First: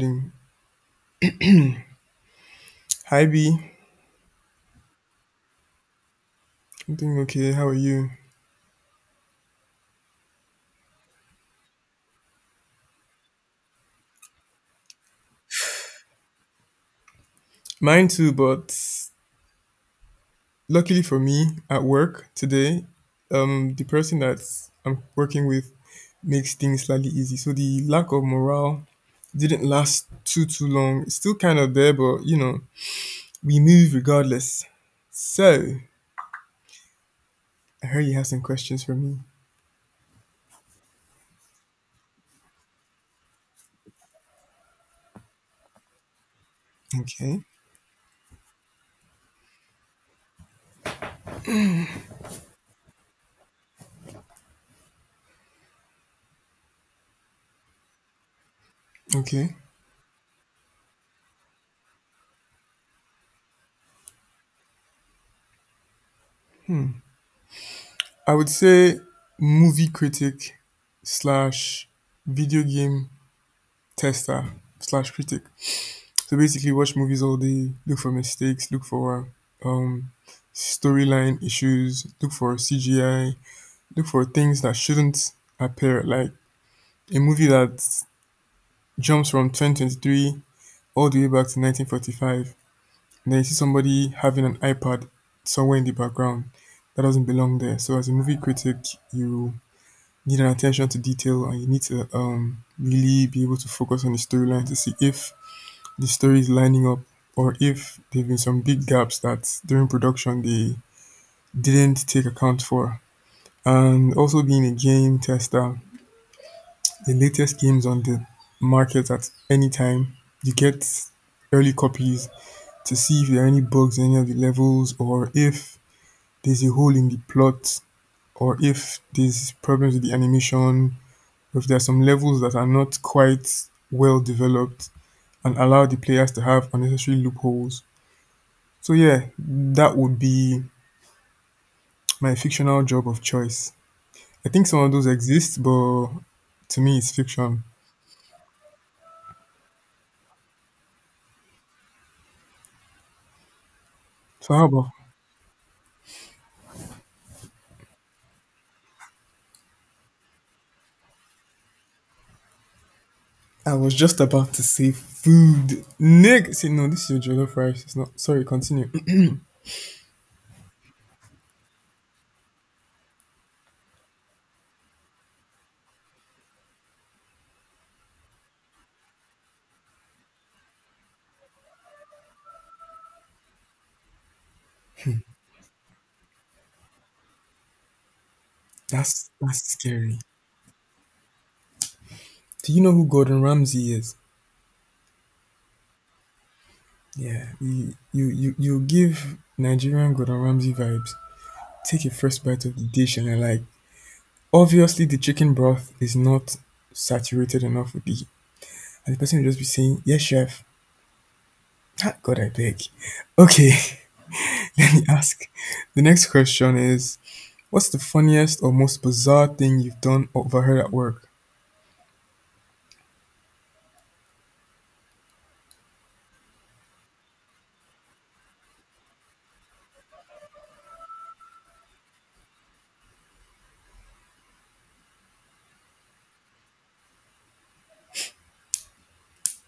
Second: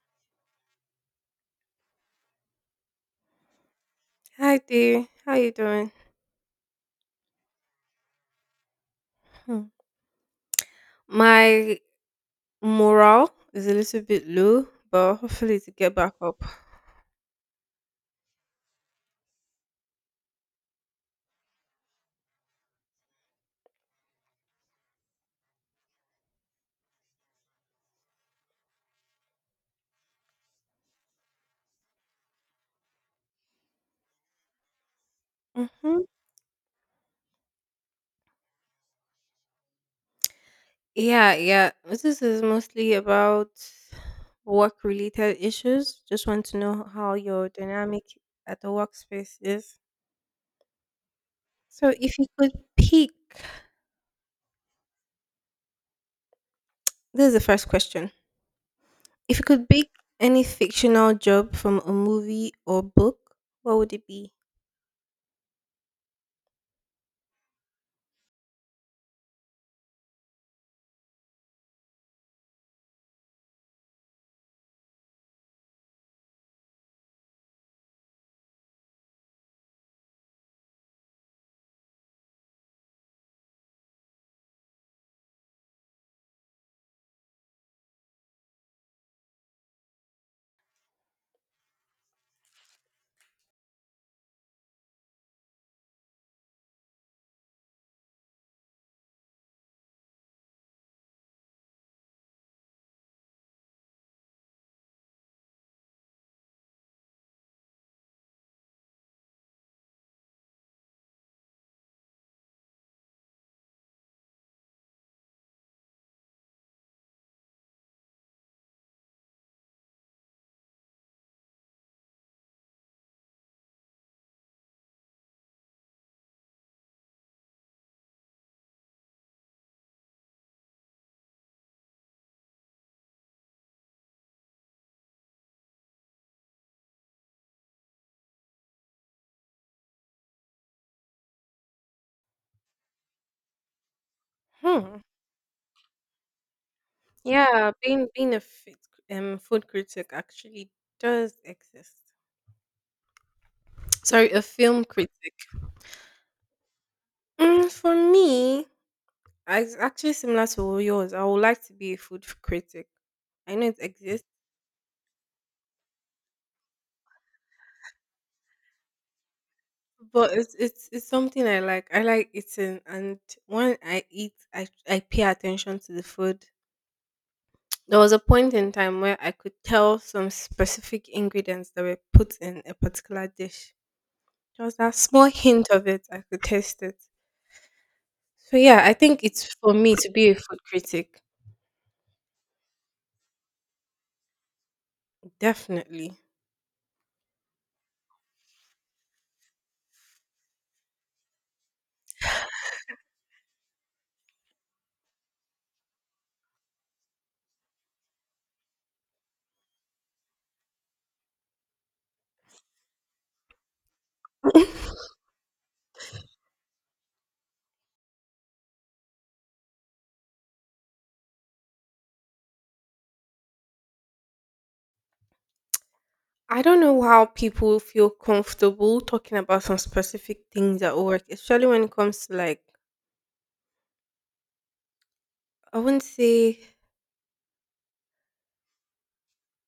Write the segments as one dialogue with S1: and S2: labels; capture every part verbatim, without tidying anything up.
S1: Mm. Hi B,
S2: Hi dear, how you doing?
S1: I'm doing okay. How are you?
S2: Hmm. My morale is a little bit low, but hopefully to get back up.
S1: Mine too, but luckily for me, at work today, um, the person that I'm working with makes things slightly easy. So the lack of morale didn't last too too long. It's still kind of there, but you know, we move regardless. So
S2: Hmm.
S1: I heard you have some questions for me.
S2: Yeah, yeah. This is mostly about work-related issues. Just want to know how
S1: Okay.
S2: your dynamic at the workspace is. So, if you could pick, this is the first question. If you
S1: Okay.
S2: could pick any fictional job from a movie or book, what would it be?
S1: I would say movie critic slash video game tester slash critic. So basically, watch movies all day, look for mistakes, look for um, storyline issues, look for C G I, look for things that shouldn't appear. Like a movie that jumps from twenty twenty-three all the way back to nineteen forty-five. And then you see somebody having an iPad somewhere in the background that doesn't belong there. So, as a movie critic, you need an attention to detail and you need to um, really be able to focus on the storyline to see if the stories lining up or if there've been some big gaps that during production they didn't take account for. And also being a game tester, the latest games on the market at any time, you get early copies to see if there are any bugs in any of the levels or if there's a hole in the plot or if there's problems with the animation, if there are some levels that are not quite well developed and allow the players to have unnecessary loopholes. So yeah, that would be my fictional job of choice. I think some of
S2: Hmm.
S1: those exist, but to me, it's fiction.
S2: Yeah, being being a fit, um food critic actually does exist. Sorry, a
S1: So how
S2: film
S1: about?
S2: critic. Mm, for me, I- it's actually similar to yours. I would like to be a food f- critic. I know
S1: I
S2: it
S1: was just
S2: exists,
S1: about to say food. Nick, see, no, this is your jollof rice. It's not. Sorry, continue.
S2: but it's it's it's something I like. I like eating, and when I eat, I I pay attention to the food. There was a point in time where I could tell some specific ingredients that were put in a particular dish. There was that small hint of it. I could taste it. So yeah, I think
S1: that's
S2: it's
S1: that's
S2: for me to
S1: scary.
S2: be a food critic.
S1: Do you know who Gordon Ramsay is?
S2: Definitely.
S1: Yeah, you you you, you give Nigerian Gordon Ramsay vibes. Take a first bite of the dish and you're like, obviously the chicken broth is not saturated enough with the. And the person will just be saying, yes, chef. Ah, God, I beg. Okay, let me ask. The next question is, what's the funniest or most bizarre thing you've done or overheard at work?
S2: I don't know how people feel comfortable talking about some specific things at work, especially when it comes to, like, I wouldn't say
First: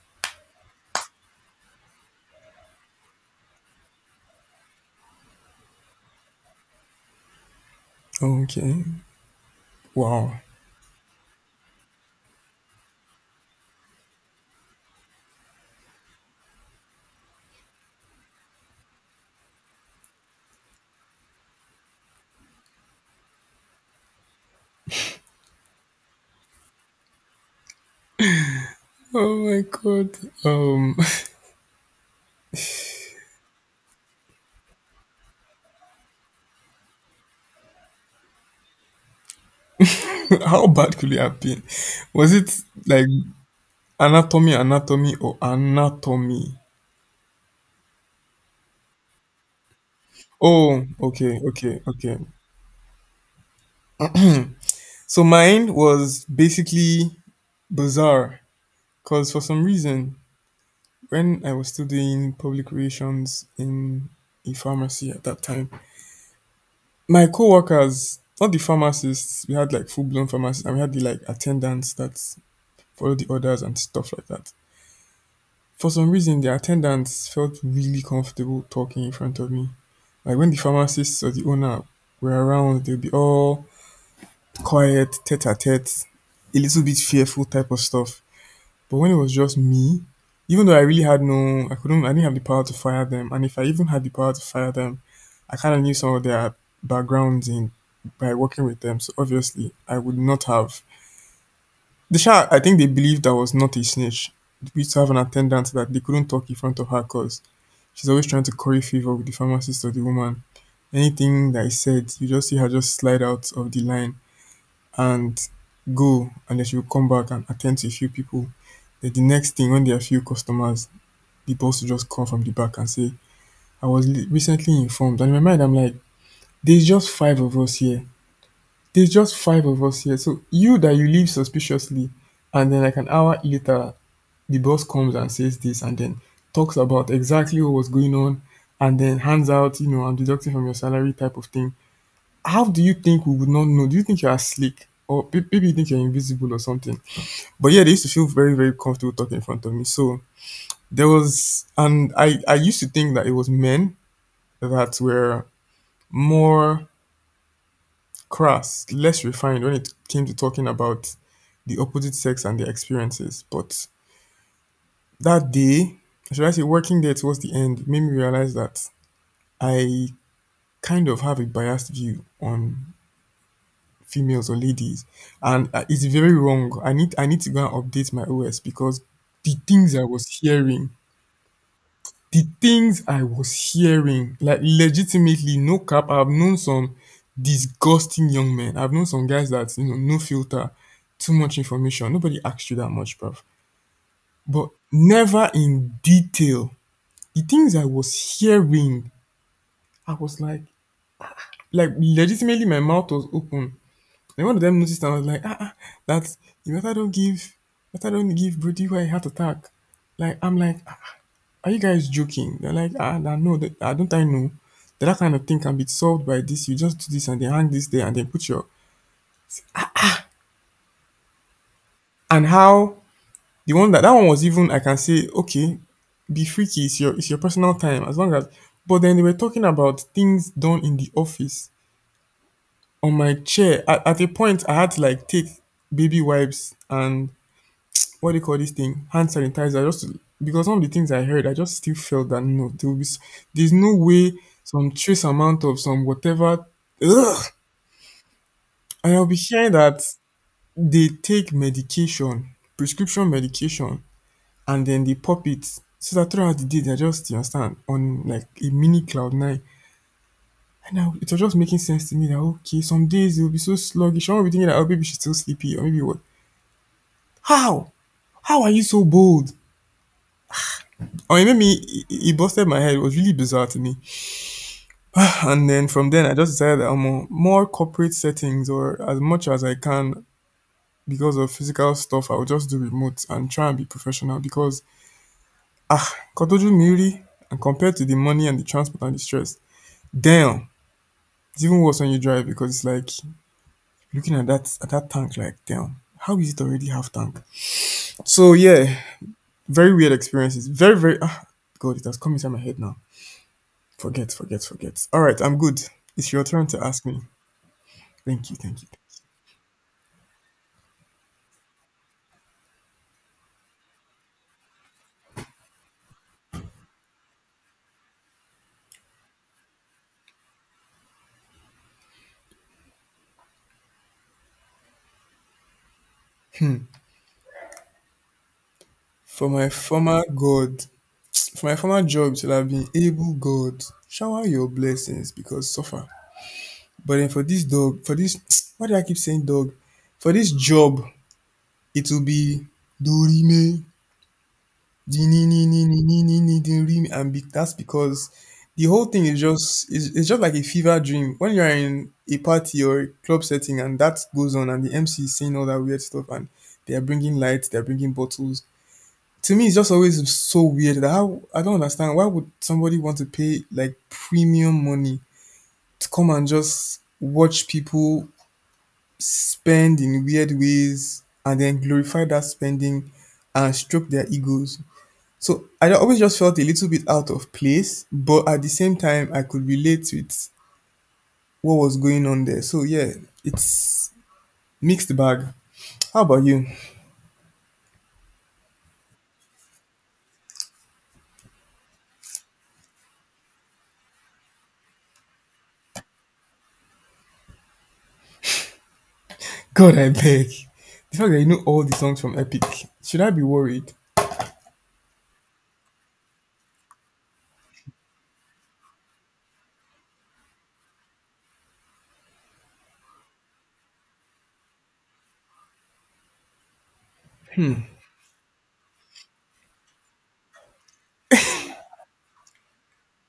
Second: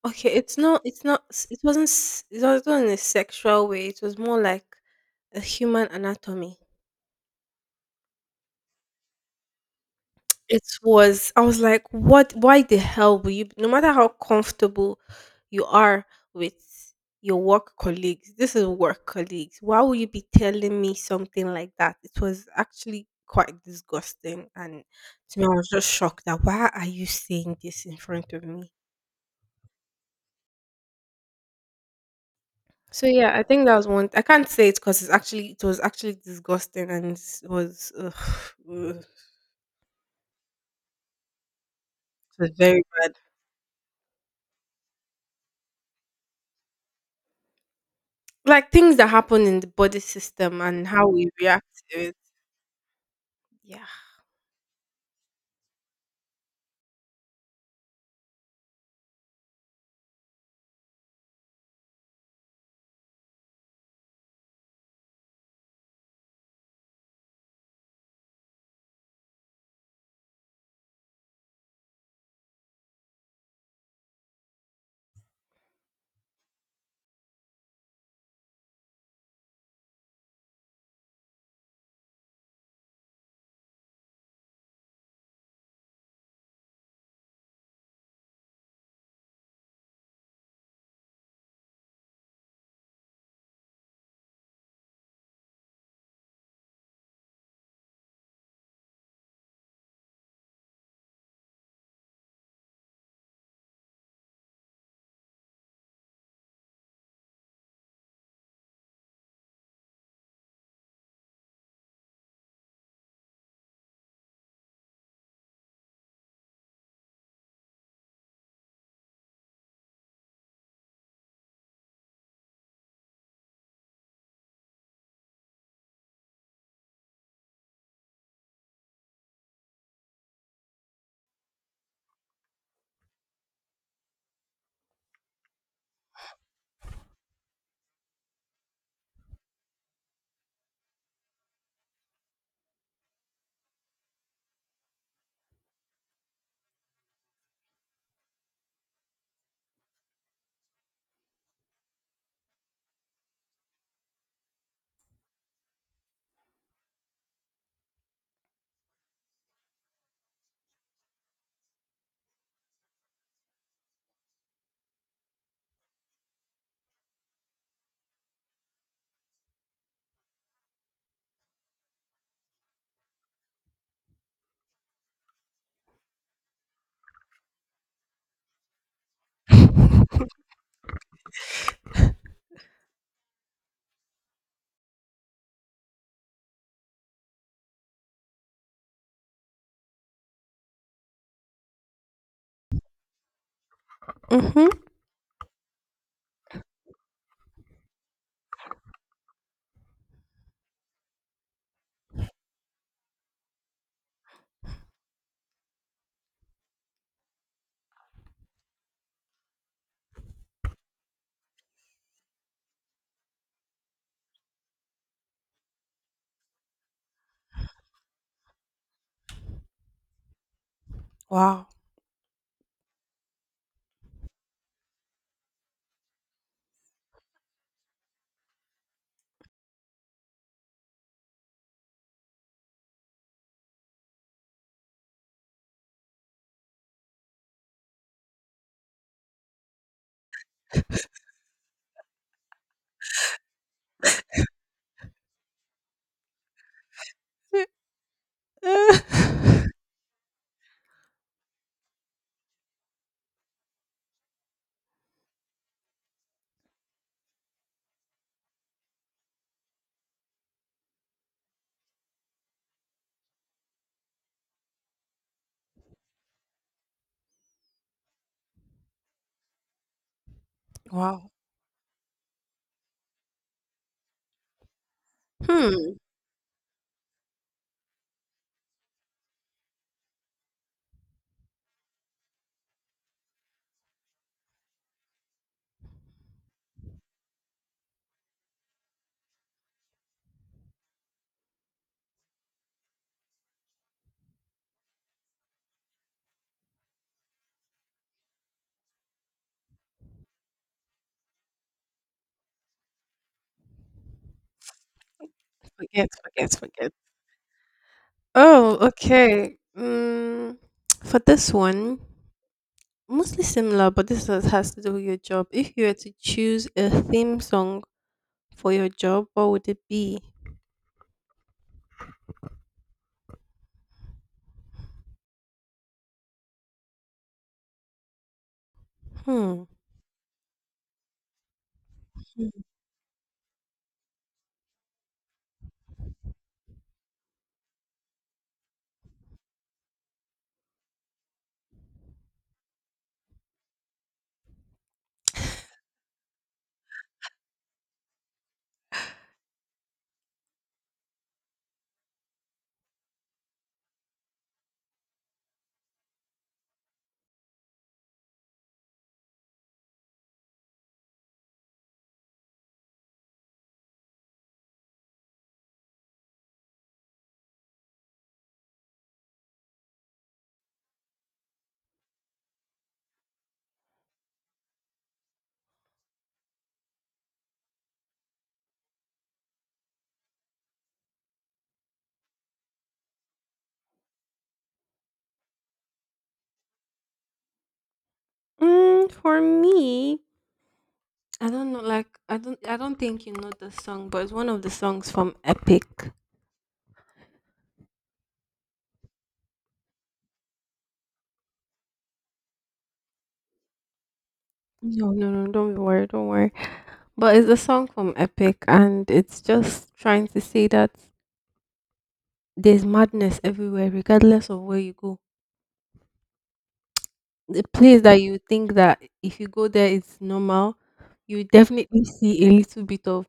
S2: okay, it's not it's not s- it wasn't s- it wasn't in a sexual way. It was more like a human anatomy.
S1: Okay. Wow.
S2: It was. I was like, what? Why the hell will you? No matter how comfortable you are with your work colleagues, this is work colleagues. Why will you be telling me something like that? It was actually quite disgusting, and to me, I was just shocked that why are you saying this in front of me?
S1: Oh my God. Um,
S2: So yeah, I think that was one. I can't say it because it's actually it was actually disgusting, and it's- it was ugh, ugh,
S1: how bad could it have been? Was
S2: it
S1: it
S2: was very
S1: like
S2: bad.
S1: anatomy, anatomy, or anatomy?
S2: Like things that happen in the body system
S1: Oh,
S2: and how we
S1: okay,
S2: react
S1: okay,
S2: to it.
S1: okay.
S2: Yeah.
S1: So mine was basically bizarre because for some reason when I was still doing public relations in a pharmacy at that time, my co-workers, not the pharmacists, we had like full-blown pharmacists and we had the like attendants that follow the orders and stuff like that. For some reason, the attendants felt really comfortable talking in front of me. Like when the pharmacists or the owner were around, they'd be all quiet, tete-a-tete, a little bit fearful type of stuff. But when it was just me, even though I really had no, I couldn't, I didn't have the power to fire them. And if I even had the power to fire them, I kind of knew some of their backgrounds in by working with them. So obviously, I would not have. The shark, I think they believed I was not a snitch. We used to have an attendant that they couldn't talk in front of her because she's always trying to curry favor with the pharmacist or the woman. Anything that I said, you just see her just slide out of the line and go, and then she will come back and attend to a few people. Then the next thing, when there are few customers, the boss to just come from the back and say, I was li- recently informed. And in my mind, I'm like, there's just five of us here. There's just five of us here. So you that you leave suspiciously, and then like an hour later, the boss comes and says this, and then talks about exactly what was going on, and then hands out, you know, I'm deducting from your salary type of thing. How do you think we would not know? Do you think you are slick? Or pe- maybe you think you're invisible or something. But yeah, they used to feel very, very comfortable talking in front of me. So there was, and I, I used to think that it was men that were more crass, less refined when it came to talking about the opposite sex and their experiences. But that day, or should I say, working there towards the end, made me realize that I kind of have a biased view on females or ladies, and uh, it's very wrong. I need I need to go and update my O S because the things I was hearing the things I was hearing, like legitimately, no cap, I've known some disgusting young men. I've known some guys that, you know, no filter, too much information. Nobody asked you that much, bruv. But
S2: Mhm.
S1: never in detail. The things I was hearing, I was like, like legitimately my mouth was open. Then one of them noticed and I was like, ah, ah that you better don't give better don't give Brody where heart attack. Like I'm like "Ah, Are you guys joking? They're like, ah, nah, no, that, ah, don't I know that that kind of thing can be solved by this? You just do this and then hang this there and then put your
S2: Wow.
S1: and how the one that that one was even I can say okay, be freaky. It's your it's your personal time as long as. But then they were talking about things done in the office on my chair. At, at a point, I had to like take baby wipes and what do you call this thing? Hand sanitizer. Just to, because some of the things I heard, I just still felt that no, there will be s- there's no way some trace amount of some whatever. Ugh, and I'll be hearing that they take medication, prescription medication, and then they pop it so that throughout the day they're just you understand on like a mini cloud nine. And now it was just making sense to me that okay, some days they'll be so sluggish. I will be thinking that oh, maybe she's still sleepy or maybe what? How? How are you so bold?
S2: Wow.
S1: Or it made me it, it busted my head. It was really bizarre to me. And then
S2: Hmm.
S1: from then I just decided that I'm more, more corporate settings or as much as I can because of physical stuff, I will just do remote and try and be professional because ah Kotoju Miri and compared to the money and the transport and the stress, damn. It's even worse when you drive because it's like looking at that at that tank like damn. How is it already half tank? So yeah, very weird experiences. Very, very ah God, it has come inside my head now. Forget, forget, forget. All right, I'm good.
S2: Forget,
S1: It's your
S2: forget,
S1: turn to
S2: forget.
S1: ask me. Thank you,
S2: Oh,
S1: thank you.
S2: okay. Mm, for this one, mostly similar, but this has has to do with your job. If you were to choose a theme song for your job, what would it be?
S1: For
S2: Hmm.
S1: my former God, for my former job, should have been able God shower your blessings because suffer. But then for this dog, for this, why do I keep saying dog? For this job, it will be Dorime Di- ni- ni- ni- ni- ni- ni- ni- the rim and be, that's because the whole thing is just it's, it's just like a fever dream when you're in a party or a club setting and that goes on and the M C is saying all that weird stuff and they are bringing lights they're bringing bottles to me it's just always so weird that how I don't understand why would somebody want to pay like premium money to come and just watch people spend in weird ways and then glorify that spending and stroke their egos so I always just felt a little bit out of place, but at the same time, I could relate with what was going on there. So yeah, it's mixed bag. How about you?
S2: Mm, for me, I don't know. Like, I don't. I don't think you know the song, but it's one of the songs from Epic.
S1: God, I beg. The fact that you know all the songs from Epic, should I be worried?
S2: No, no, no. Don't worry. Don't worry. But it's a song from Epic, and it's just trying to say that there's madness everywhere, regardless of where you go. The place that you think that if you go there, it's normal, you definitely see a little bit of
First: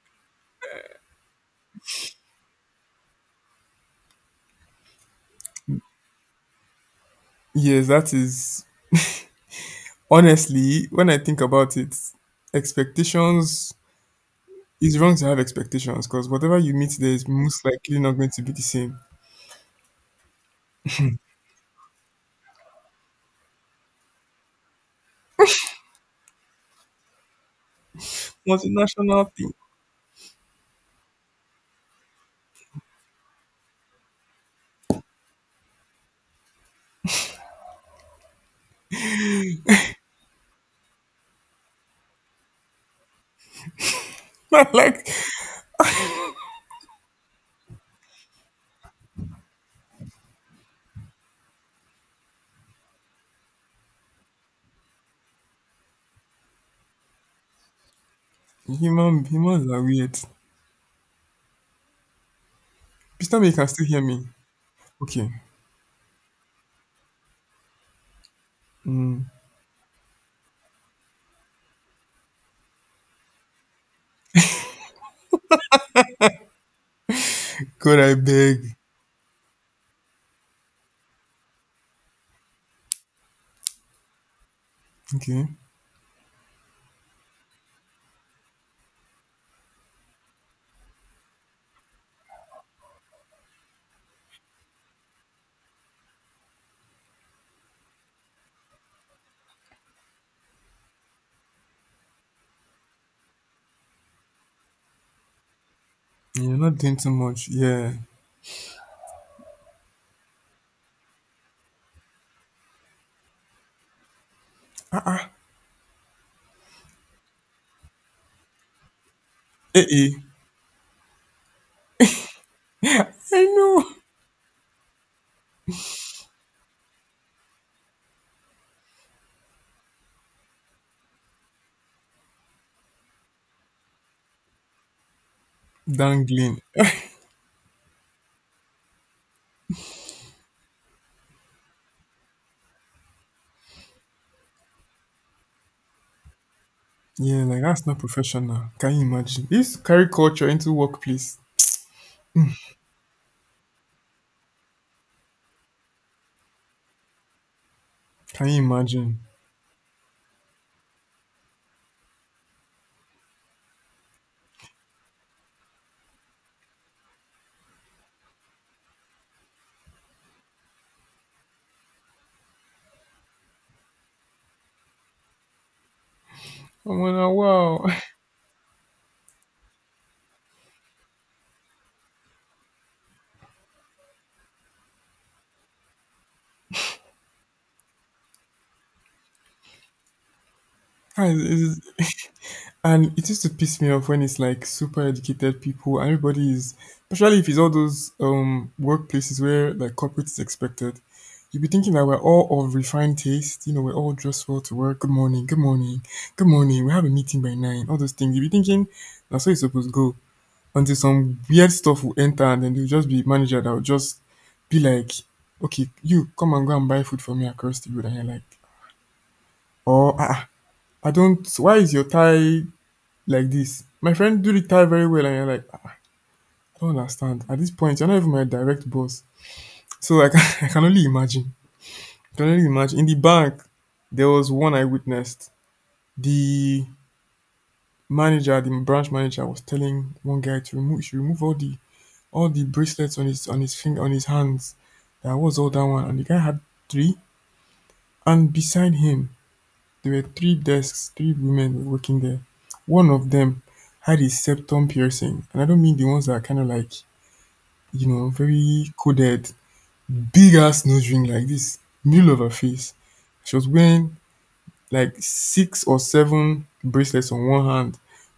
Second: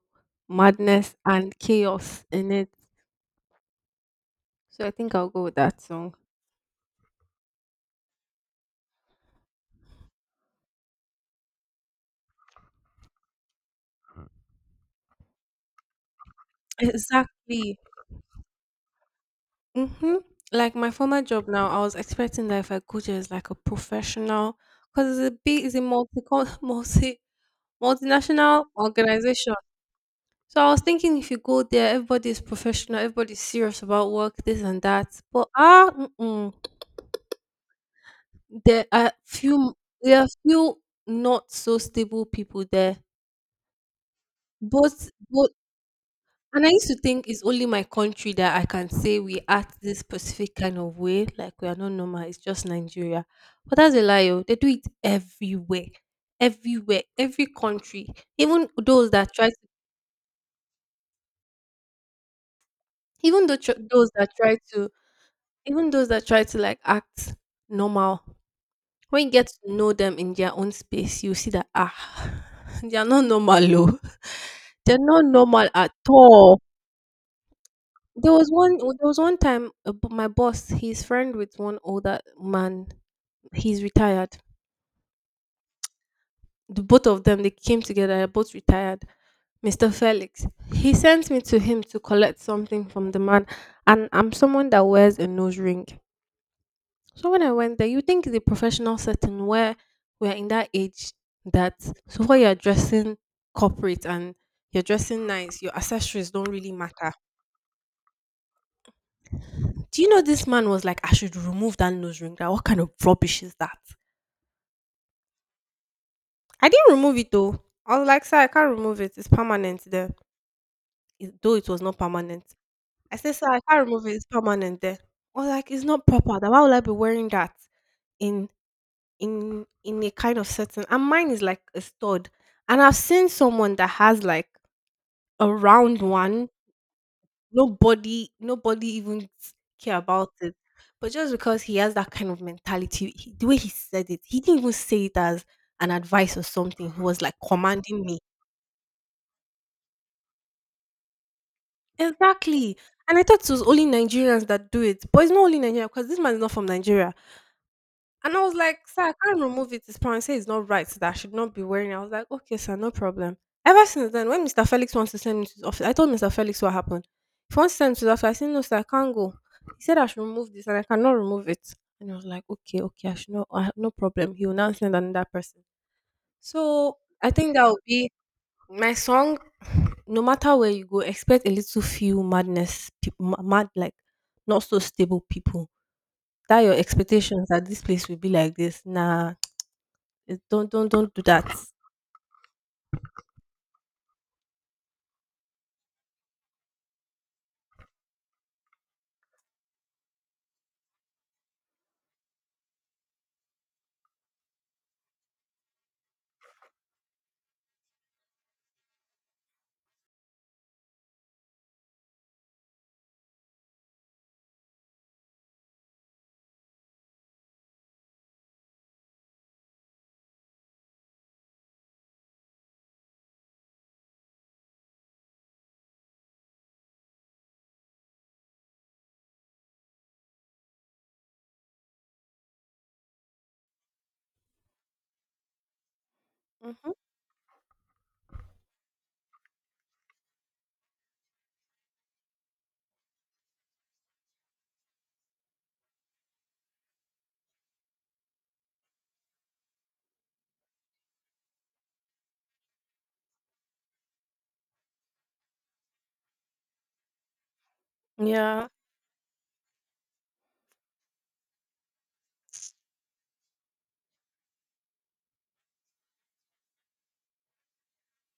S2: madness and chaos in it. So I think I'll go with that song.
S1: Yes, that is honestly when I think about it, expectations. It's wrong to have expectations because whatever you meet there is most
S2: Exactly.
S1: likely not going to be the same.
S2: Mm-hmm. Like my former job now, I was expecting that if I go there as like a professional, because it's a big, it's a multi, multi, multinational
S1: Multinational thing.
S2: organization. So I was thinking if you go there, everybody is professional, everybody's serious about work, this and that. But ah, mm-mm, there are few, there are few not so stable people there.
S1: like
S2: Both, both, and I used to think it's only my country that I can say we act this specific kind of way, like we are not normal. It's just Nigeria, but that's a lie, oh. They do it everywhere, everywhere, every country. Even those
S1: human
S2: that try to,
S1: humans are weird. Please tell me
S2: even
S1: you
S2: though
S1: can
S2: tr-
S1: still hear
S2: those
S1: me.
S2: that try to
S1: Okay.
S2: Even those that try to like act normal,
S1: Mm.
S2: when you get to know them in their own space, you see that ah, they are not normal, oh. They're not normal at all.
S1: God, I
S2: There was
S1: beg.
S2: one. There was one time uh, b- my boss, he's friend with one older man. He's retired.
S1: Okay.
S2: The both of them they came together. They're both retired. Mister Felix. He sent me to him to collect something from the man, and I'm someone that wears a nose ring. So when I went there, you think the professional setting where we're in that age that so far you're dressing corporate and you're dressing nice, your accessories don't
S1: You're
S2: really
S1: not doing too
S2: matter.
S1: much. Yeah.
S2: Do you know this man was like, I should remove that nose ring? That what kind of rubbish is that? I didn't remove it though. I was like, sir, I can't remove it. It's permanent
S1: Eh.
S2: there.
S1: Eh.
S2: It- though it was not permanent. I said,
S1: I
S2: sir, I
S1: know.
S2: can't remove it. It's permanent there. I was like, it's not proper. Then why would I be wearing that in in in a kind of setting, and mine is like a stud, and I've seen someone that has like a round one.
S1: Dangling.
S2: Nobody nobody even care about it, but just because he has that kind of mentality, he, the way he said it, he didn't even say it as an advice or something. He was like
S1: Yeah, like that's not
S2: commanding me.
S1: professional. Can you imagine? This carry culture into workplace.
S2: Exactly. And I thought it was only Nigerians that do it, but it's not only Nigeria because this man is not from Nigeria. And I
S1: Can
S2: was
S1: you
S2: like, sir, I
S1: imagine?
S2: can't remove it. His parents say it's not right, so that I should not be wearing it. I was like, okay, sir, no problem. Ever since then, when Mister Felix wants to send me to his office, I told Mister Felix what happened. If he wants to send me to his office, I said, no, sir, I can't go. He said I should remove this and I cannot remove it. And I was like, okay, okay, I should not, I have no problem. He will now send another person.
S1: Oh
S2: So I
S1: man,
S2: think that would
S1: wow.
S2: be my song. No matter where you go, expect a little few madness, peop- ma- mad, like not so stable people, that your expectations that this place will be like this. Nah, it don't don't don't do
S1: Guys,
S2: that.
S1: it's- And it used to piss me off when it's like super educated people and everybody is, especially if it's all those um workplaces where like corporate is expected. You'll be thinking that we're all of refined taste, you know, we're all dressed well to work. Good morning, good morning, good morning. We have a meeting by nine. All those things. You'll be thinking that's how it's supposed to go until some weird stuff will enter, and then there'll just be manager that will just be like, okay, you come and go and buy food for me across the road. And you're like, oh, ah, ah, I don't, why is your tie like this? My friend do retire very well, and you're like, "Ah, I don't understand. At this point, you're not even my direct boss. So like, I can only imagine. I can only imagine. In the bank, there was one I witnessed. The
S2: Mhm.
S1: manager, the branch manager, was telling one guy to remove, he should remove all the all the bracelets on his on his finger on his hands. That was all that one, and the guy had three. And beside him, there were three desks, three women working there. One of them had a septum piercing, and I don't mean the ones that are kind of like, you know,
S2: Yeah.
S1: very coded, big ass nose ring like this, middle of her face. She was wearing like six or seven bracelets on one hand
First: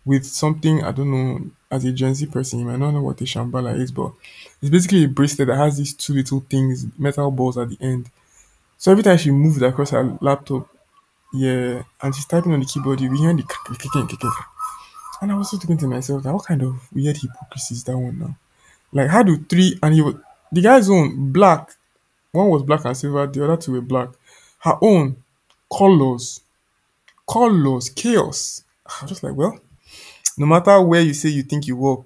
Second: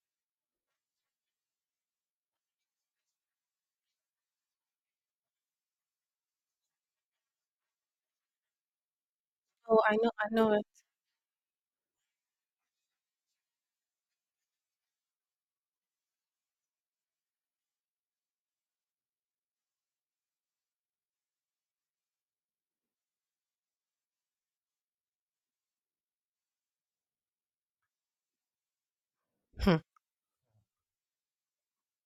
S1: with something I don't know. As a Gen Z person, you might not know what a shambala is, but it's basically a bracelet that has these two little things, metal balls at the end. So every time she moved
S2: Oh,
S1: across
S2: I
S1: her
S2: know, I know it.
S1: laptop, yeah, and she's typing on the keyboard, you hear the click, click, click, click, click. And I was just thinking to myself, like, what kind of weird hypocrisy is that one now? Like, how do three and you, the guy's own black, one was black and silver, the other two were black. Her own colors, colors, chaos. I was just like, well,
S2: Hmm.
S1: no matter where you say you think you work,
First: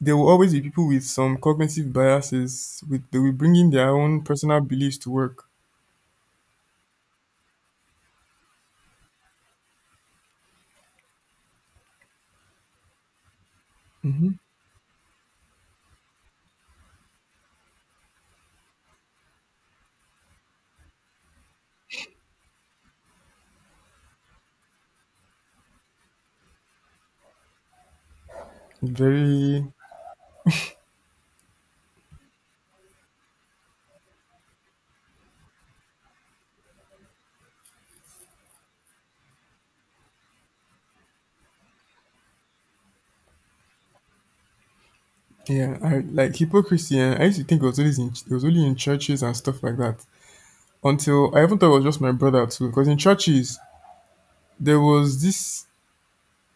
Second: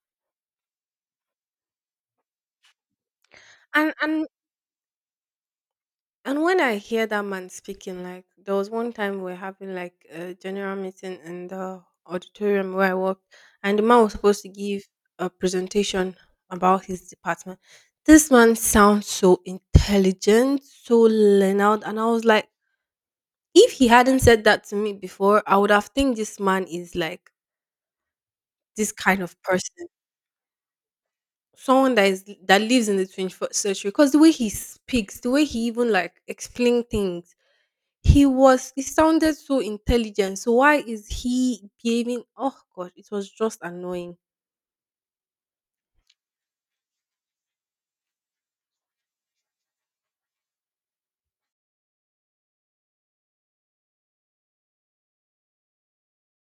S1: there will always be people with some cognitive biases. With they will bring in their
S2: And
S1: own
S2: and
S1: personal beliefs to work.
S2: and when I hear that man speaking, like there was one time we are having like a general meeting in the auditorium where I worked, and the man was
S1: hmm
S2: supposed to give a presentation about his department. This man sounds so intelligent, so learned, and I was like, if he hadn't said that to me before, I would have think this man is like this kind of
S1: Very,
S2: person. Someone that is that lives in the twenty-first century because the way he speaks, the way he even like explain things, he was he sounded so intelligent. So why is he behaving? Oh God, it was just annoying.
S1: yeah, I, like hypocrisy. And I used to think it was always in, it was only in churches and stuff like that. Until I even thought it was just my brother too, because in churches there was this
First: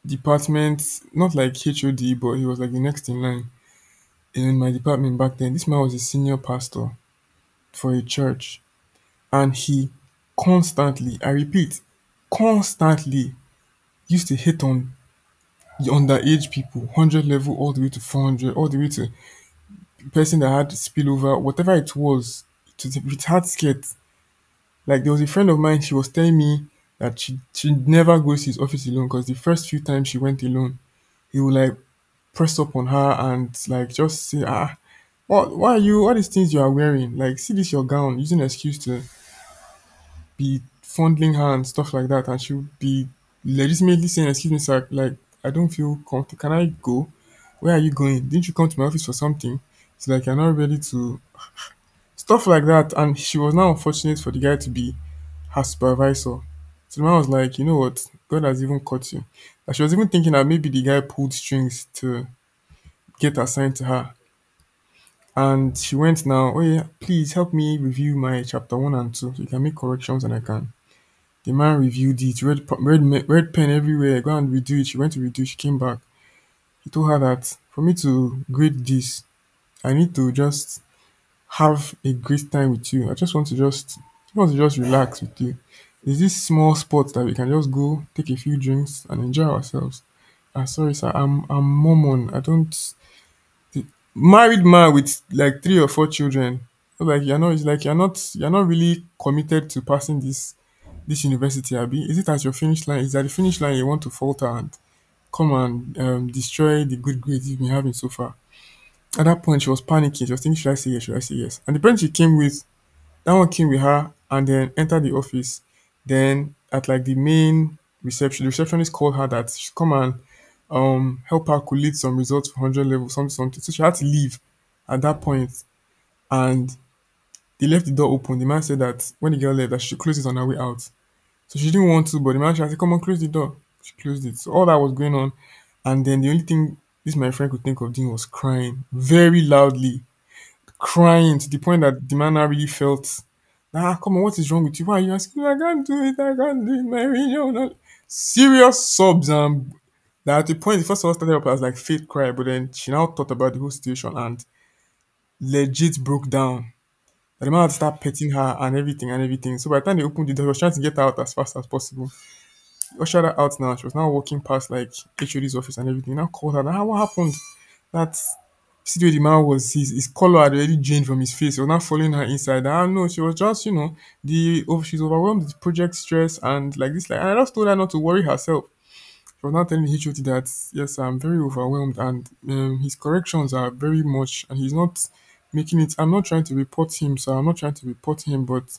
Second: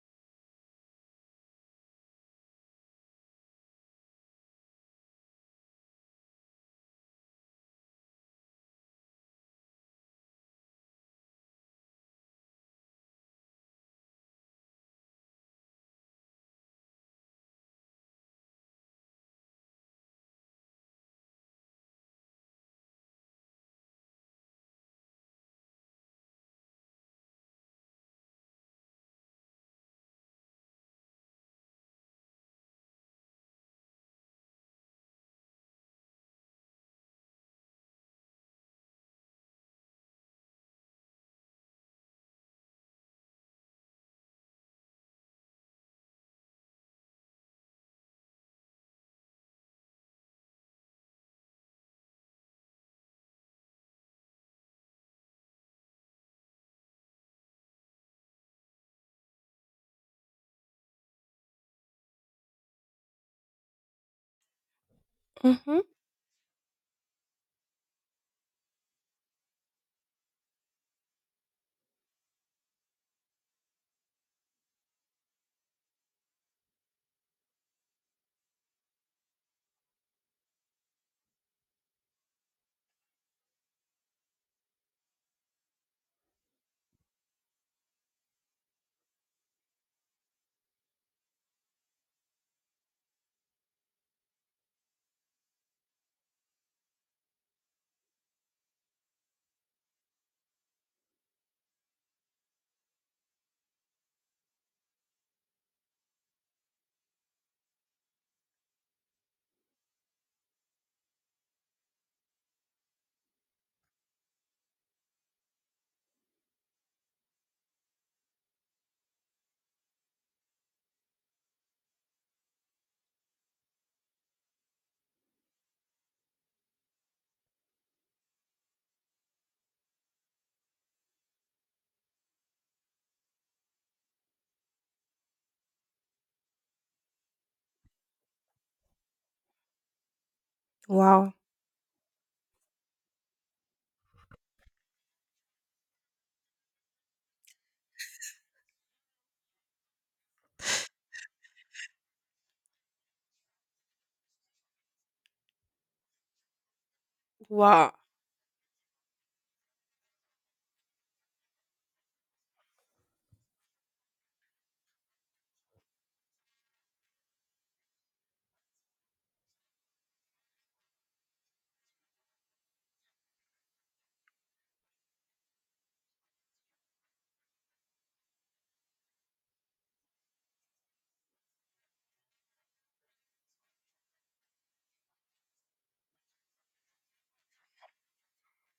S1: department, not like H O D, but he was like the next in line in my department back then. This man was a senior pastor for a church, and he constantly, I repeat, constantly used to hit on the underage people, one hundred level all the way to four hundred, all the way to the person that had spillover, whatever it was, to the with hard skirt. Like, there was a friend of mine, she was telling me that she she never goes to his office alone, because the first few times she went alone, he would like press up on her and like just say, ah, what, why are you, all these things you are wearing? Like, see this your gown, using an excuse to be fondling her and stuff like that. And she'll be legitimately saying, excuse me, sir, like, I don't feel comfortable. Can I go? Where are you going? Didn't you come to my office for something? It's like, you're not ready to, stuff like that. And she was now unfortunate for the guy to be her supervisor. So the man was like, you know what? God has even caught you. And she was even thinking that maybe the guy pulled strings to get assigned to her. And
S2: Mm-hmm.
S1: she went now, oh yeah, please help me review my chapter one and two so you can make corrections and I can. The man reviewed it, red, pa- red, me- red pen everywhere, go and redo it. She went to redo it, she came back. He told her that, for me to grade this, I need to just have a great time with you. I just want to just, I want to just relax with you. Is this small spot that we can just go, take a few drinks and enjoy ourselves? Ah, sorry, sir, I'm, I'm Mormon. I don't, married man with like three or four children, so like you're not it's like you're not you're not really committed to passing this this university, abi, is it at your finish line, is at the finish line you want to falter and come and um, destroy the good grades you've been having so far? At that point, she was panicking, she was thinking, should I say yes, should I say yes? And the person she came with, that one came with her and then entered the office. Then, at like the main reception, the receptionist called her that she should come and um help her collate some results for one hundred level, something something, so she had to leave at that point. And they left the door open. The man said that when the girl left, that she should close it on her way out. So she didn't want to, but the man said, come on, close the door. She closed it, so all that was going on. And then the only thing this my friend could think of doing was crying very loudly,
S2: Wow.
S1: crying to the point that the man now really felt, ah, come on, what is wrong with you, why are you asking me? I can't do it, I can't do it, my religion, no. Serious sobs, and now, at the point, the first of all started up as like fake cry, but then she now thought about the whole situation and legit broke down. And the man had to
S2: Wow.
S1: start petting her and everything and everything. So by the time they opened the door, he was trying to get her out as fast as possible. He ushered her out now. She was now walking past like H O D's office and everything. He now called her. Now, what happened? That, see the way the man was, his, his color had already drained from his face. He was now following her inside. Ah, no, she was just, you know, the oh, she's overwhelmed with project stress and like this. Like, and I just told her not to worry herself. For not telling H O T that, yes, I'm very overwhelmed and um, his corrections are very much, and he's not making it. I'm not trying to report him, so I'm not trying to report him, but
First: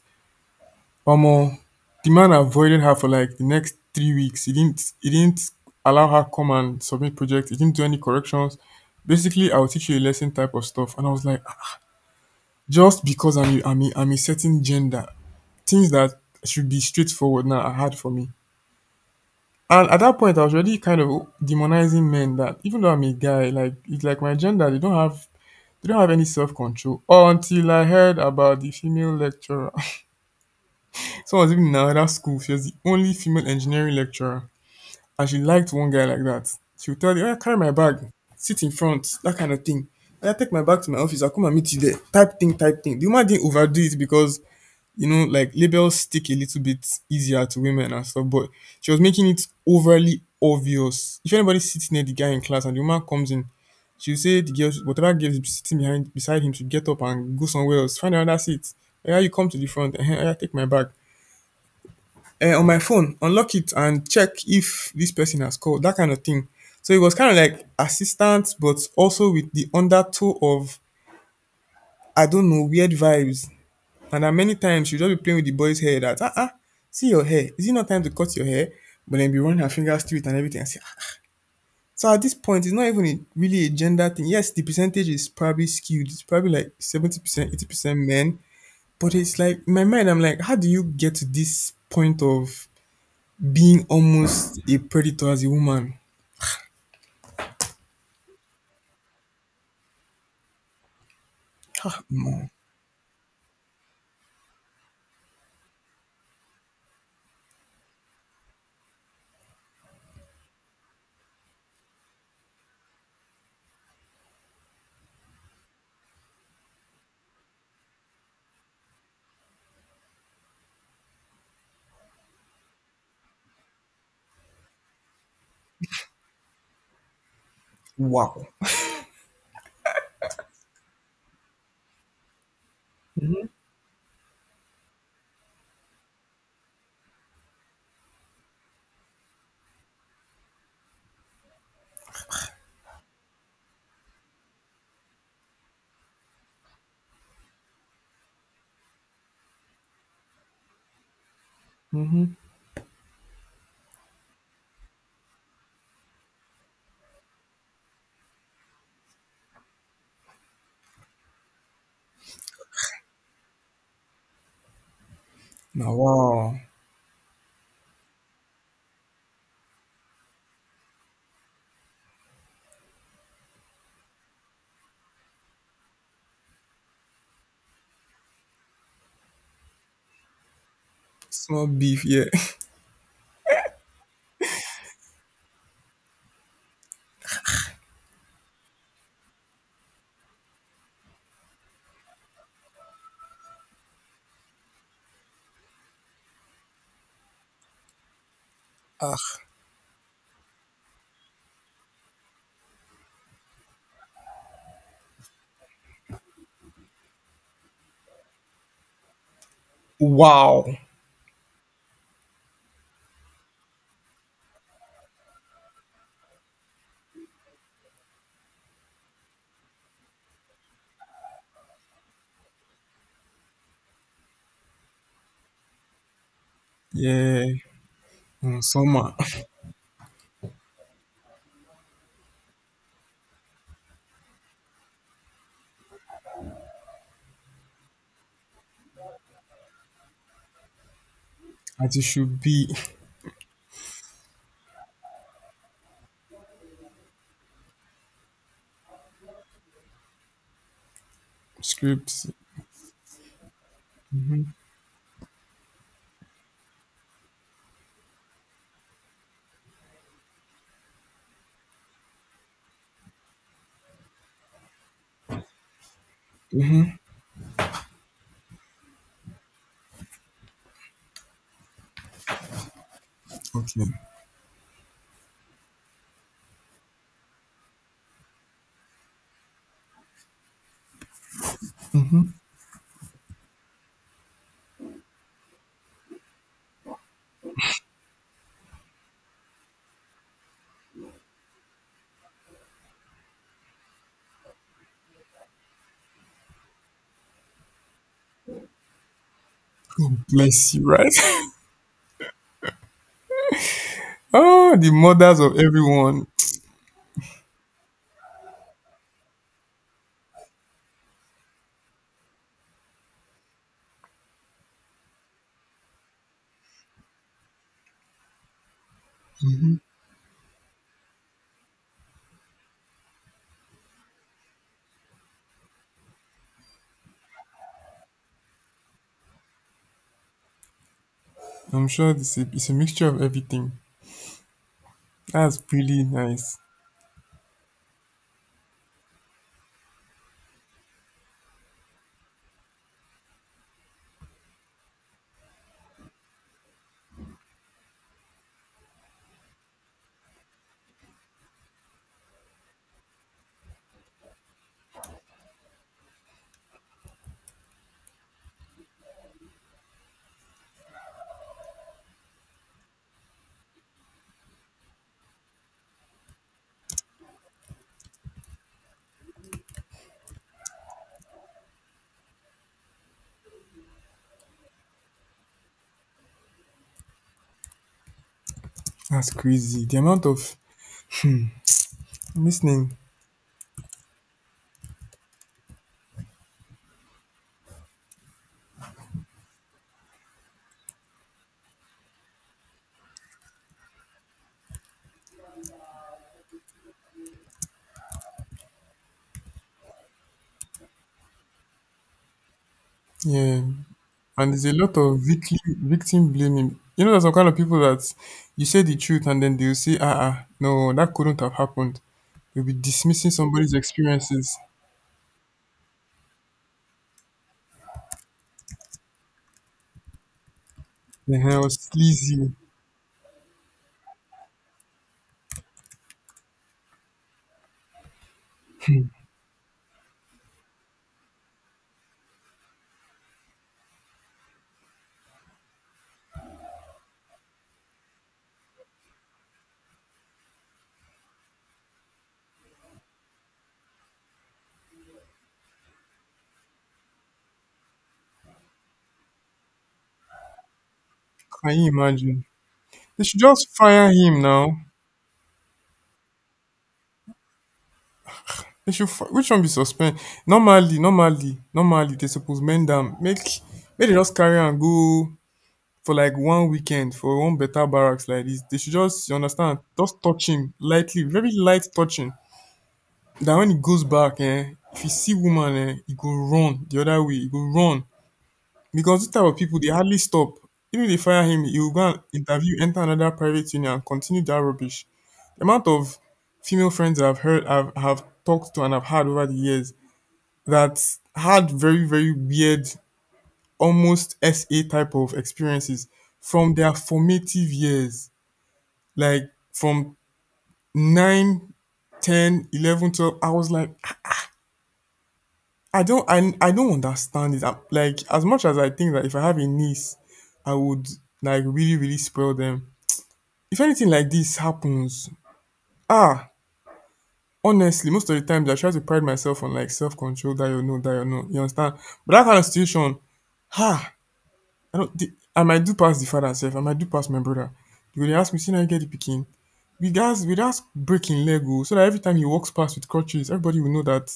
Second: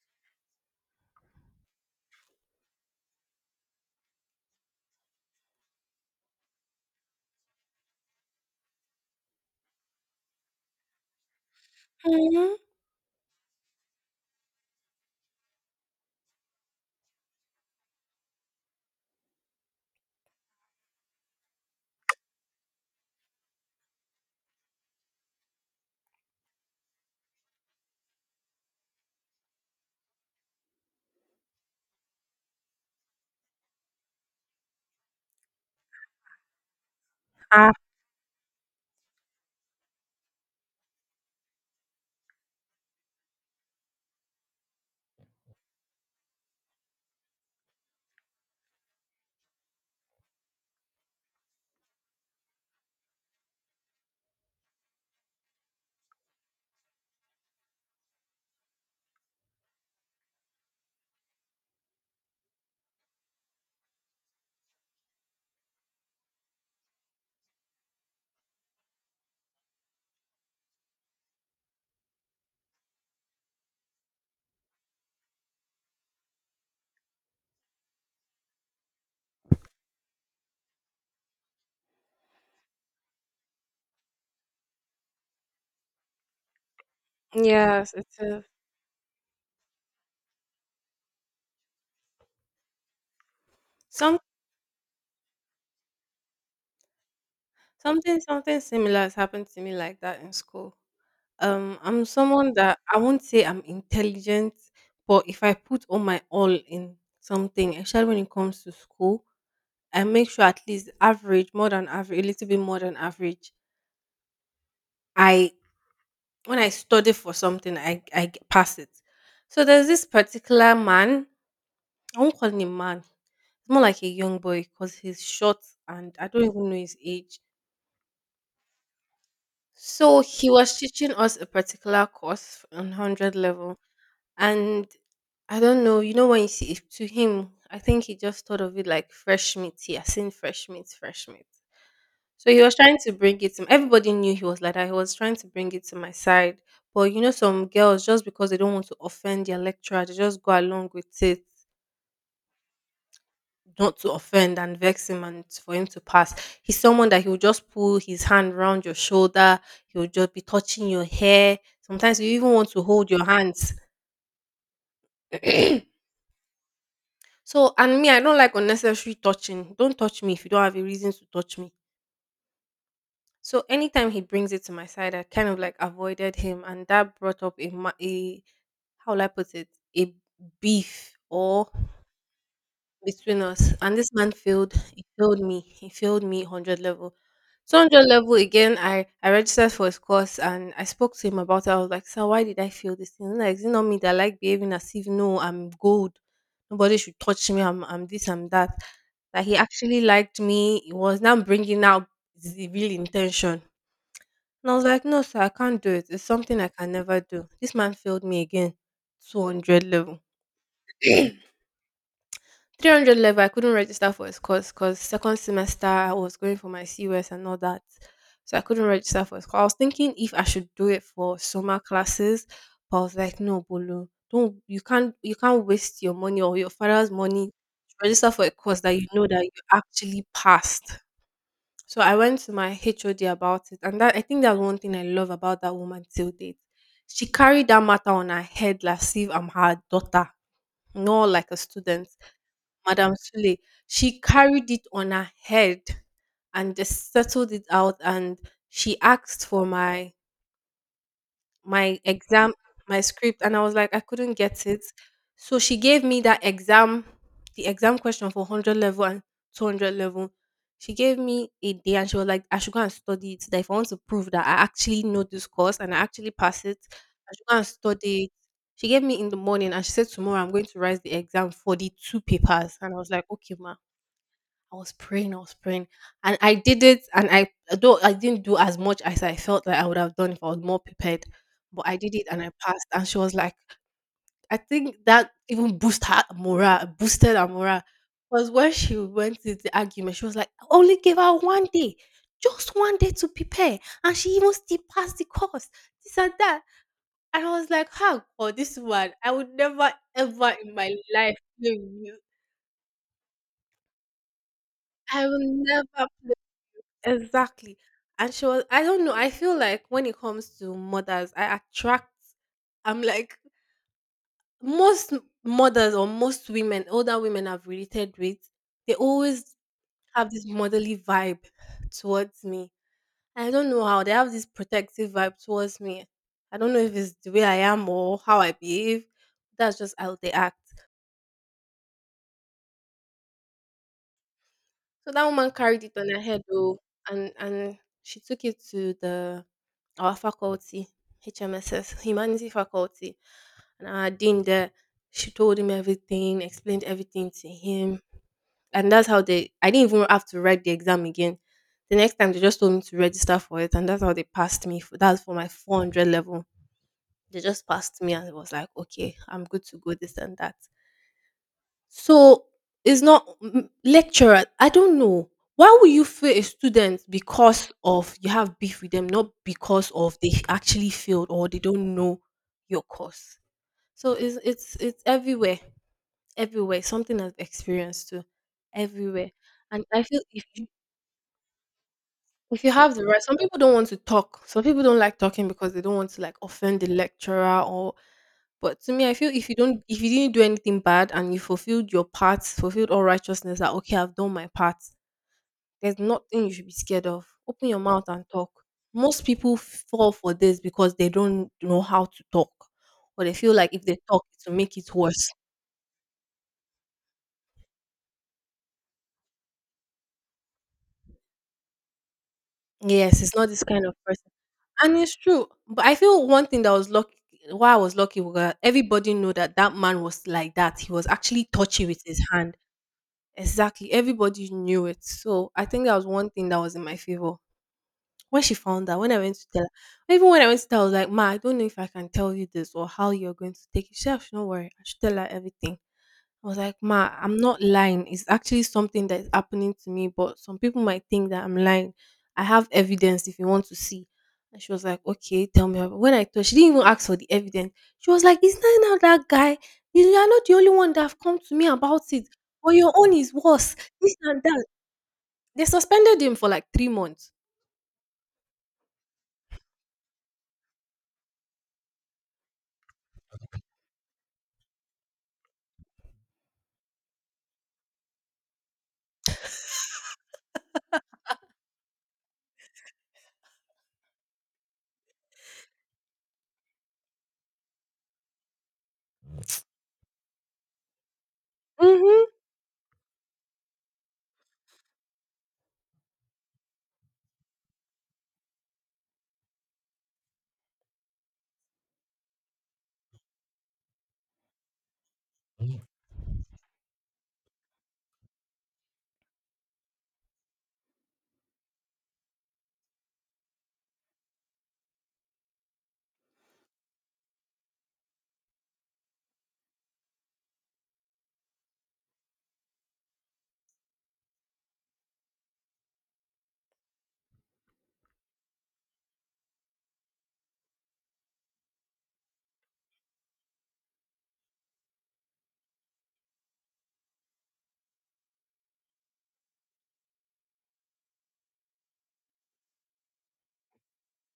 S1: omo, the man avoided her for like the next three weeks. He didn't, he didn't allow her come and submit projects. He didn't do any corrections. Basically, I'll teach you a lesson type of stuff. And I was like, "Ah, ah,
S2: Mm-hmm.
S1: just because I'm, a- I'm, a, I'm a certain gender, things that should be straightforward now are hard for me." And at that point, I was already kind of demonizing men, that even though I'm a guy, like, it's like my gender, they don't have they don't have any self control. Until I heard about the female lecturer. Someone was even in another school. She was the only female engineering lecturer. And she liked one guy like that. She would tell you, "Oya, carry my
S2: Ah.
S1: bag, sit in front," that kind of thing. "I take my bag to my office, I'll come and meet you there." Type thing, type thing. The woman didn't overdo it because, you know, like, labels stick a little bit easier to women and stuff, but she was making it overly obvious. If anybody sits near the guy in class and the woman comes in, she'll say the girl, should- whatever girl is sitting behind beside him should get up and go somewhere else, find another seat. Yeah, you come to the front, and yeah, take my bag, uh, on my phone, unlock it and check if this person has called, that kind of thing. So it was kind of like assistance, but also with the undertow of, I don't know, weird vibes. And then many times she'll just be playing with the boy's hair, that, ah, ah, see your hair, is it not time to cut your hair? But then be running her fingers through it and everything. I say, "Ah, ah." So at this point, it's not even a, really a gender thing. Yes, the percentage is probably skewed. It's probably like seventy percent,
S2: Yes,
S1: eighty percent
S2: it
S1: men.
S2: is.
S1: But it's like, in my mind, I'm like, how do you get to this point of being
S2: some
S1: almost a predator as a woman?
S2: something something similar has happened to me like that in school. Um,
S1: Ah,
S2: I'm
S1: man.
S2: someone that I won't say I'm intelligent, but if I put all my all in something, especially when it comes to school, I make sure at least average, more than average, a little bit more than average. I When I study for something, I I g- pass it. So there's this particular man. I won't call him man. It's more like a young boy because he's short and I don't even know his age.
S1: Wow.
S2: So he was teaching us a particular course on one hundred level. And I don't know, you know, when you see it to him, I think he just thought of it like fresh meat. He has seen fresh meat, fresh meat. So he was trying to bring it to everybody knew he was like that. He was trying to bring it to my side. But you know, some girls just because they don't want to offend their lecturer, they just go along with it
S1: Hmm.
S2: not to offend and vex him and for him to pass. He's someone that he will just pull his hand round your shoulder, he will just be touching your hair. Sometimes you even want to hold your hands.
S1: Now, wow.
S2: So, and me, I don't like unnecessary touching. Don't touch me if you don't have a reason to touch me. So, anytime he brings it to my side, I kind of like avoided him, and that brought up a, ma- a how will I put it, a beef
S1: Small
S2: or
S1: beef, yeah.
S2: between us. And this man failed. He failed me. He failed me one hundred level. So one hundred level again, I, I registered for his course and I spoke to him about it. I was like, sir, why did I fail this thing? He's like, is it not me that I like behaving as if no, I'm gold. Nobody should touch me. I'm, I'm this, I'm that. That he actually liked me. He was now bringing out the real intention. And I was like, no, sir, I can't do it. It's something I can never do. This man failed me again. two hundred level.
S1: Wow.
S2: three hundred level I couldn't register for his course because second semester I was going for my C U S and all that. So I couldn't register for his course. I was thinking if I should do it for summer classes, but I was like, no, Bolo, don't, you can't you can't waste your money or your father's
S1: Yeah.
S2: money to register for a
S1: Mm,
S2: course that you
S1: summer.
S2: know that you actually passed. So I went to my H O D about it, and that I think that's one thing I love about that woman till date. She carried that matter on her head like as if I'm her daughter, not like a
S1: As it
S2: student.
S1: should be.
S2: Madam Sule, she carried it on her head and just settled it out and she asked for my my
S1: Scripts.
S2: exam my script, and I was like, I couldn't get it. So she gave me that exam the exam question for one hundred level and two hundred level. She gave me a day and she was like, I should go and study it, that if I want to prove that I actually know this course and I actually pass it, I should go and study it. She gave me in the morning and she said tomorrow I'm going to write the exam for the two papers, and I was like, okay, ma.
S1: Okay.
S2: I was praying, I was praying, and I did it. And I Though I didn't do as much as I felt like I would have done if I was more prepared, but I did it and I passed. And she was like, I think that even boosted her morale, boosted her morale. Because when she went to the argument, she was like, I only gave her one day, just one day to prepare, and she even still passed the course. This and that. And I was like, how for this one? I would never ever
S1: Bless
S2: in
S1: you,
S2: my
S1: right?
S2: life play with you.
S1: Oh, the
S2: I
S1: mothers
S2: will
S1: of
S2: never
S1: everyone.
S2: play. Exactly. And she was, I don't know, I feel like when it comes to mothers, I attract, I'm like, most mothers or most women, older women I've related with, they always have this motherly vibe towards me. I don't know how they have this protective vibe towards me. I don't know if it's the way I am or how I behave. That's just how they act.
S1: I'm sure it's a, it's a mixture of everything.
S2: So that woman
S1: That's
S2: carried it
S1: pretty
S2: on her head,
S1: nice.
S2: oh, and and she took it to the our faculty, H M S S, humanities faculty, and our dean there. She told him everything, explained everything to him, and that's how they. I didn't even have to write the exam again. The next time they just told me to register for it, and that's how they passed me. For, that's for my four hundred level. They just passed me, and it was like, okay, I'm good to go. This and that. So, it's not m- lecturer. I don't know. Why would you fail a student because of you have beef with them, not because of they actually failed or they don't know your course? So it's it's it's everywhere, everywhere. Something I've experienced too,
S1: That's
S2: everywhere.
S1: crazy.
S2: And
S1: The
S2: I feel
S1: amount
S2: if
S1: of
S2: if you have
S1: listening.
S2: the right, some people don't want to talk. Some people don't like talking because they don't want to like offend the lecturer, or but to me I feel if you don't, if you didn't do anything bad and you fulfilled your part, fulfilled all righteousness, that okay, I've done my part. There's nothing you should be scared of. Open your mouth and talk. Most people fall for this because they don't know how to talk. Or they feel
S1: Yeah.
S2: like if they talk it
S1: And
S2: will
S1: there's a
S2: make it
S1: lot of
S2: worse.
S1: victim victim blaming. You know, there's some kind of people that you say the truth and then they'll say, ah, ah, no, that couldn't have happened. You'll be
S2: Yes,
S1: dismissing
S2: it's not this
S1: somebody's
S2: kind of person.
S1: experiences.
S2: And it's true. But I feel one thing that was lucky, why I was lucky, was that everybody knew that that man was like that. He was
S1: The
S2: actually
S1: hell,
S2: touchy with his
S1: sleazy.
S2: hand. Exactly. Everybody knew it. So I think that was one thing that was in my favor. When she found out, when I went to tell her, even when I went to tell her, I was like, Ma, I don't know if I can tell you this or how you're going to take it. She said, "Ah, do worry. I should tell her everything. I was like, Ma, I'm not lying. It's actually something that is happening to me, but some people might think that I'm lying. I have evidence if you want to see. And she was like, Okay, tell me. About-" When I told, she didn't even ask for the evidence. She was like, Is that not now that guy? You you are not the only one that have come to me
S1: Can you
S2: about it.
S1: imagine?
S2: But your own
S1: They
S2: is
S1: should just
S2: worse.
S1: fire
S2: This
S1: him
S2: and that.
S1: now.
S2: They suspended him for like three months.
S1: They should. Fi- which one be suspend? Normally, normally, normally, they suppose mend them. Make, make they just carry and go for like one weekend for one better barracks like this. They should just, you understand, just touch him lightly, very light touching. That when he goes back, eh? If he see woman, eh? He go run the other way, he go run, because this type of people, they hardly stop. Even they fire him, he will go and
S2: Mm-hmm.
S1: interview, enter another private union, and continue that rubbish. The amount of female friends I've heard I've have talked to and I've had over the years that had very very weird, almost S A type of experiences from their formative years, like, from nine, ten, eleven, twelve. I was like, I don't I, I don't understand it. I'm, like, as much as I think that if I have a niece, I would like really really spoil them. If anything like this happens, ah, honestly, most of the times I try to pride myself on like self control. That you know, that you know, you understand. But that kind of situation, ha, I don't. The, I might do pass the father self. I might do pass my brother. They will ask me, "See, now you get the picking." We guys, we just breaking Lego so that every time he walks past with crutches, everybody will know that,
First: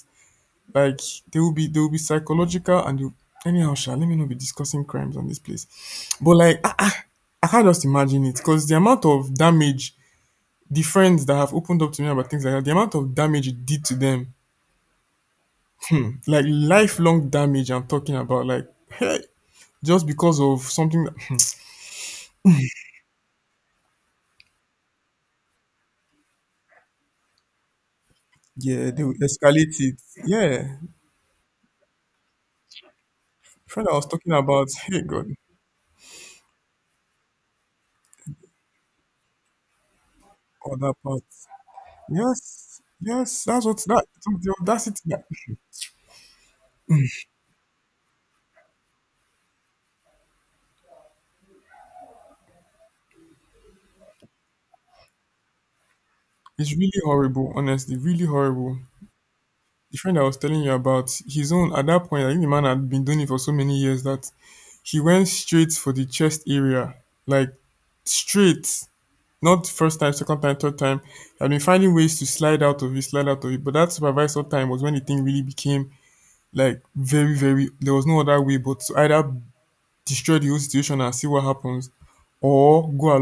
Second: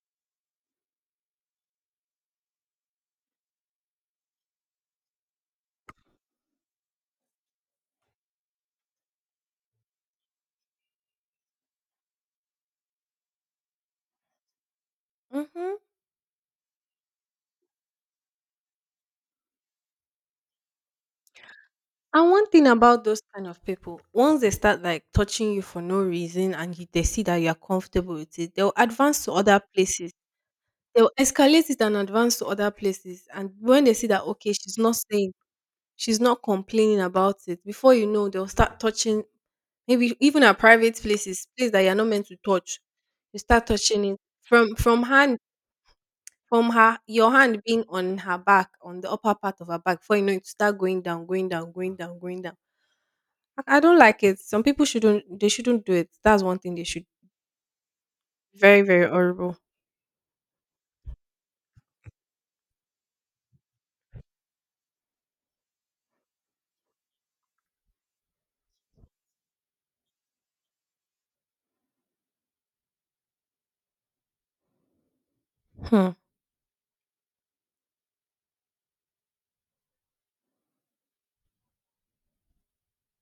S1: like, they will be they will be psychological, and they will, anyhow sha, let me not be discussing crimes on this place, but like, ah, ah, I can't just imagine it, because the amount of damage, the friends that have opened up to me about things like that, the amount of damage it did to them,
S2: Mm-hmm.
S1: like lifelong damage, I'm talking about, like, hey, just because of something that,
S2: And one thing about those kind of people, once they start like touching you for no reason and you, they see that you are comfortable with it, they'll
S1: yeah, they will
S2: advance to other
S1: escalate it,
S2: places.
S1: yeah,
S2: They'll escalate it and advance to other places. And when
S1: friend I
S2: they
S1: was
S2: see that,
S1: talking
S2: okay,
S1: about,
S2: she's not
S1: hey god,
S2: saying, she's not complaining about it, before you know, they'll start touching, maybe even at
S1: all that
S2: private
S1: part,
S2: places, place that you're not meant to touch.
S1: yes,
S2: You
S1: yes, that's
S2: start
S1: what that,
S2: touching it
S1: the
S2: from
S1: audacity,
S2: from
S1: that,
S2: hand,
S1: hmm,
S2: from her your hand being on her back, on the upper part of her back, before you know it start going down, going down, going down, going down. I, I don't like it. Some people shouldn't, they shouldn't do it. That's one
S1: it's
S2: thing they
S1: really
S2: should.
S1: horrible, honestly, really horrible.
S2: Very, very horrible.
S1: The friend I was telling you about, his own, at that point, I think the man had been doing it for so many years that he went straight for the chest area, like, straight, not first time, second time, third time. I've been finding ways to slide out of it, slide out of it. But that supervisor time was when the thing really became,
S2: Hmm.
S1: like, very, very. There was no other way but to either destroy the whole situation and see what happens, or go along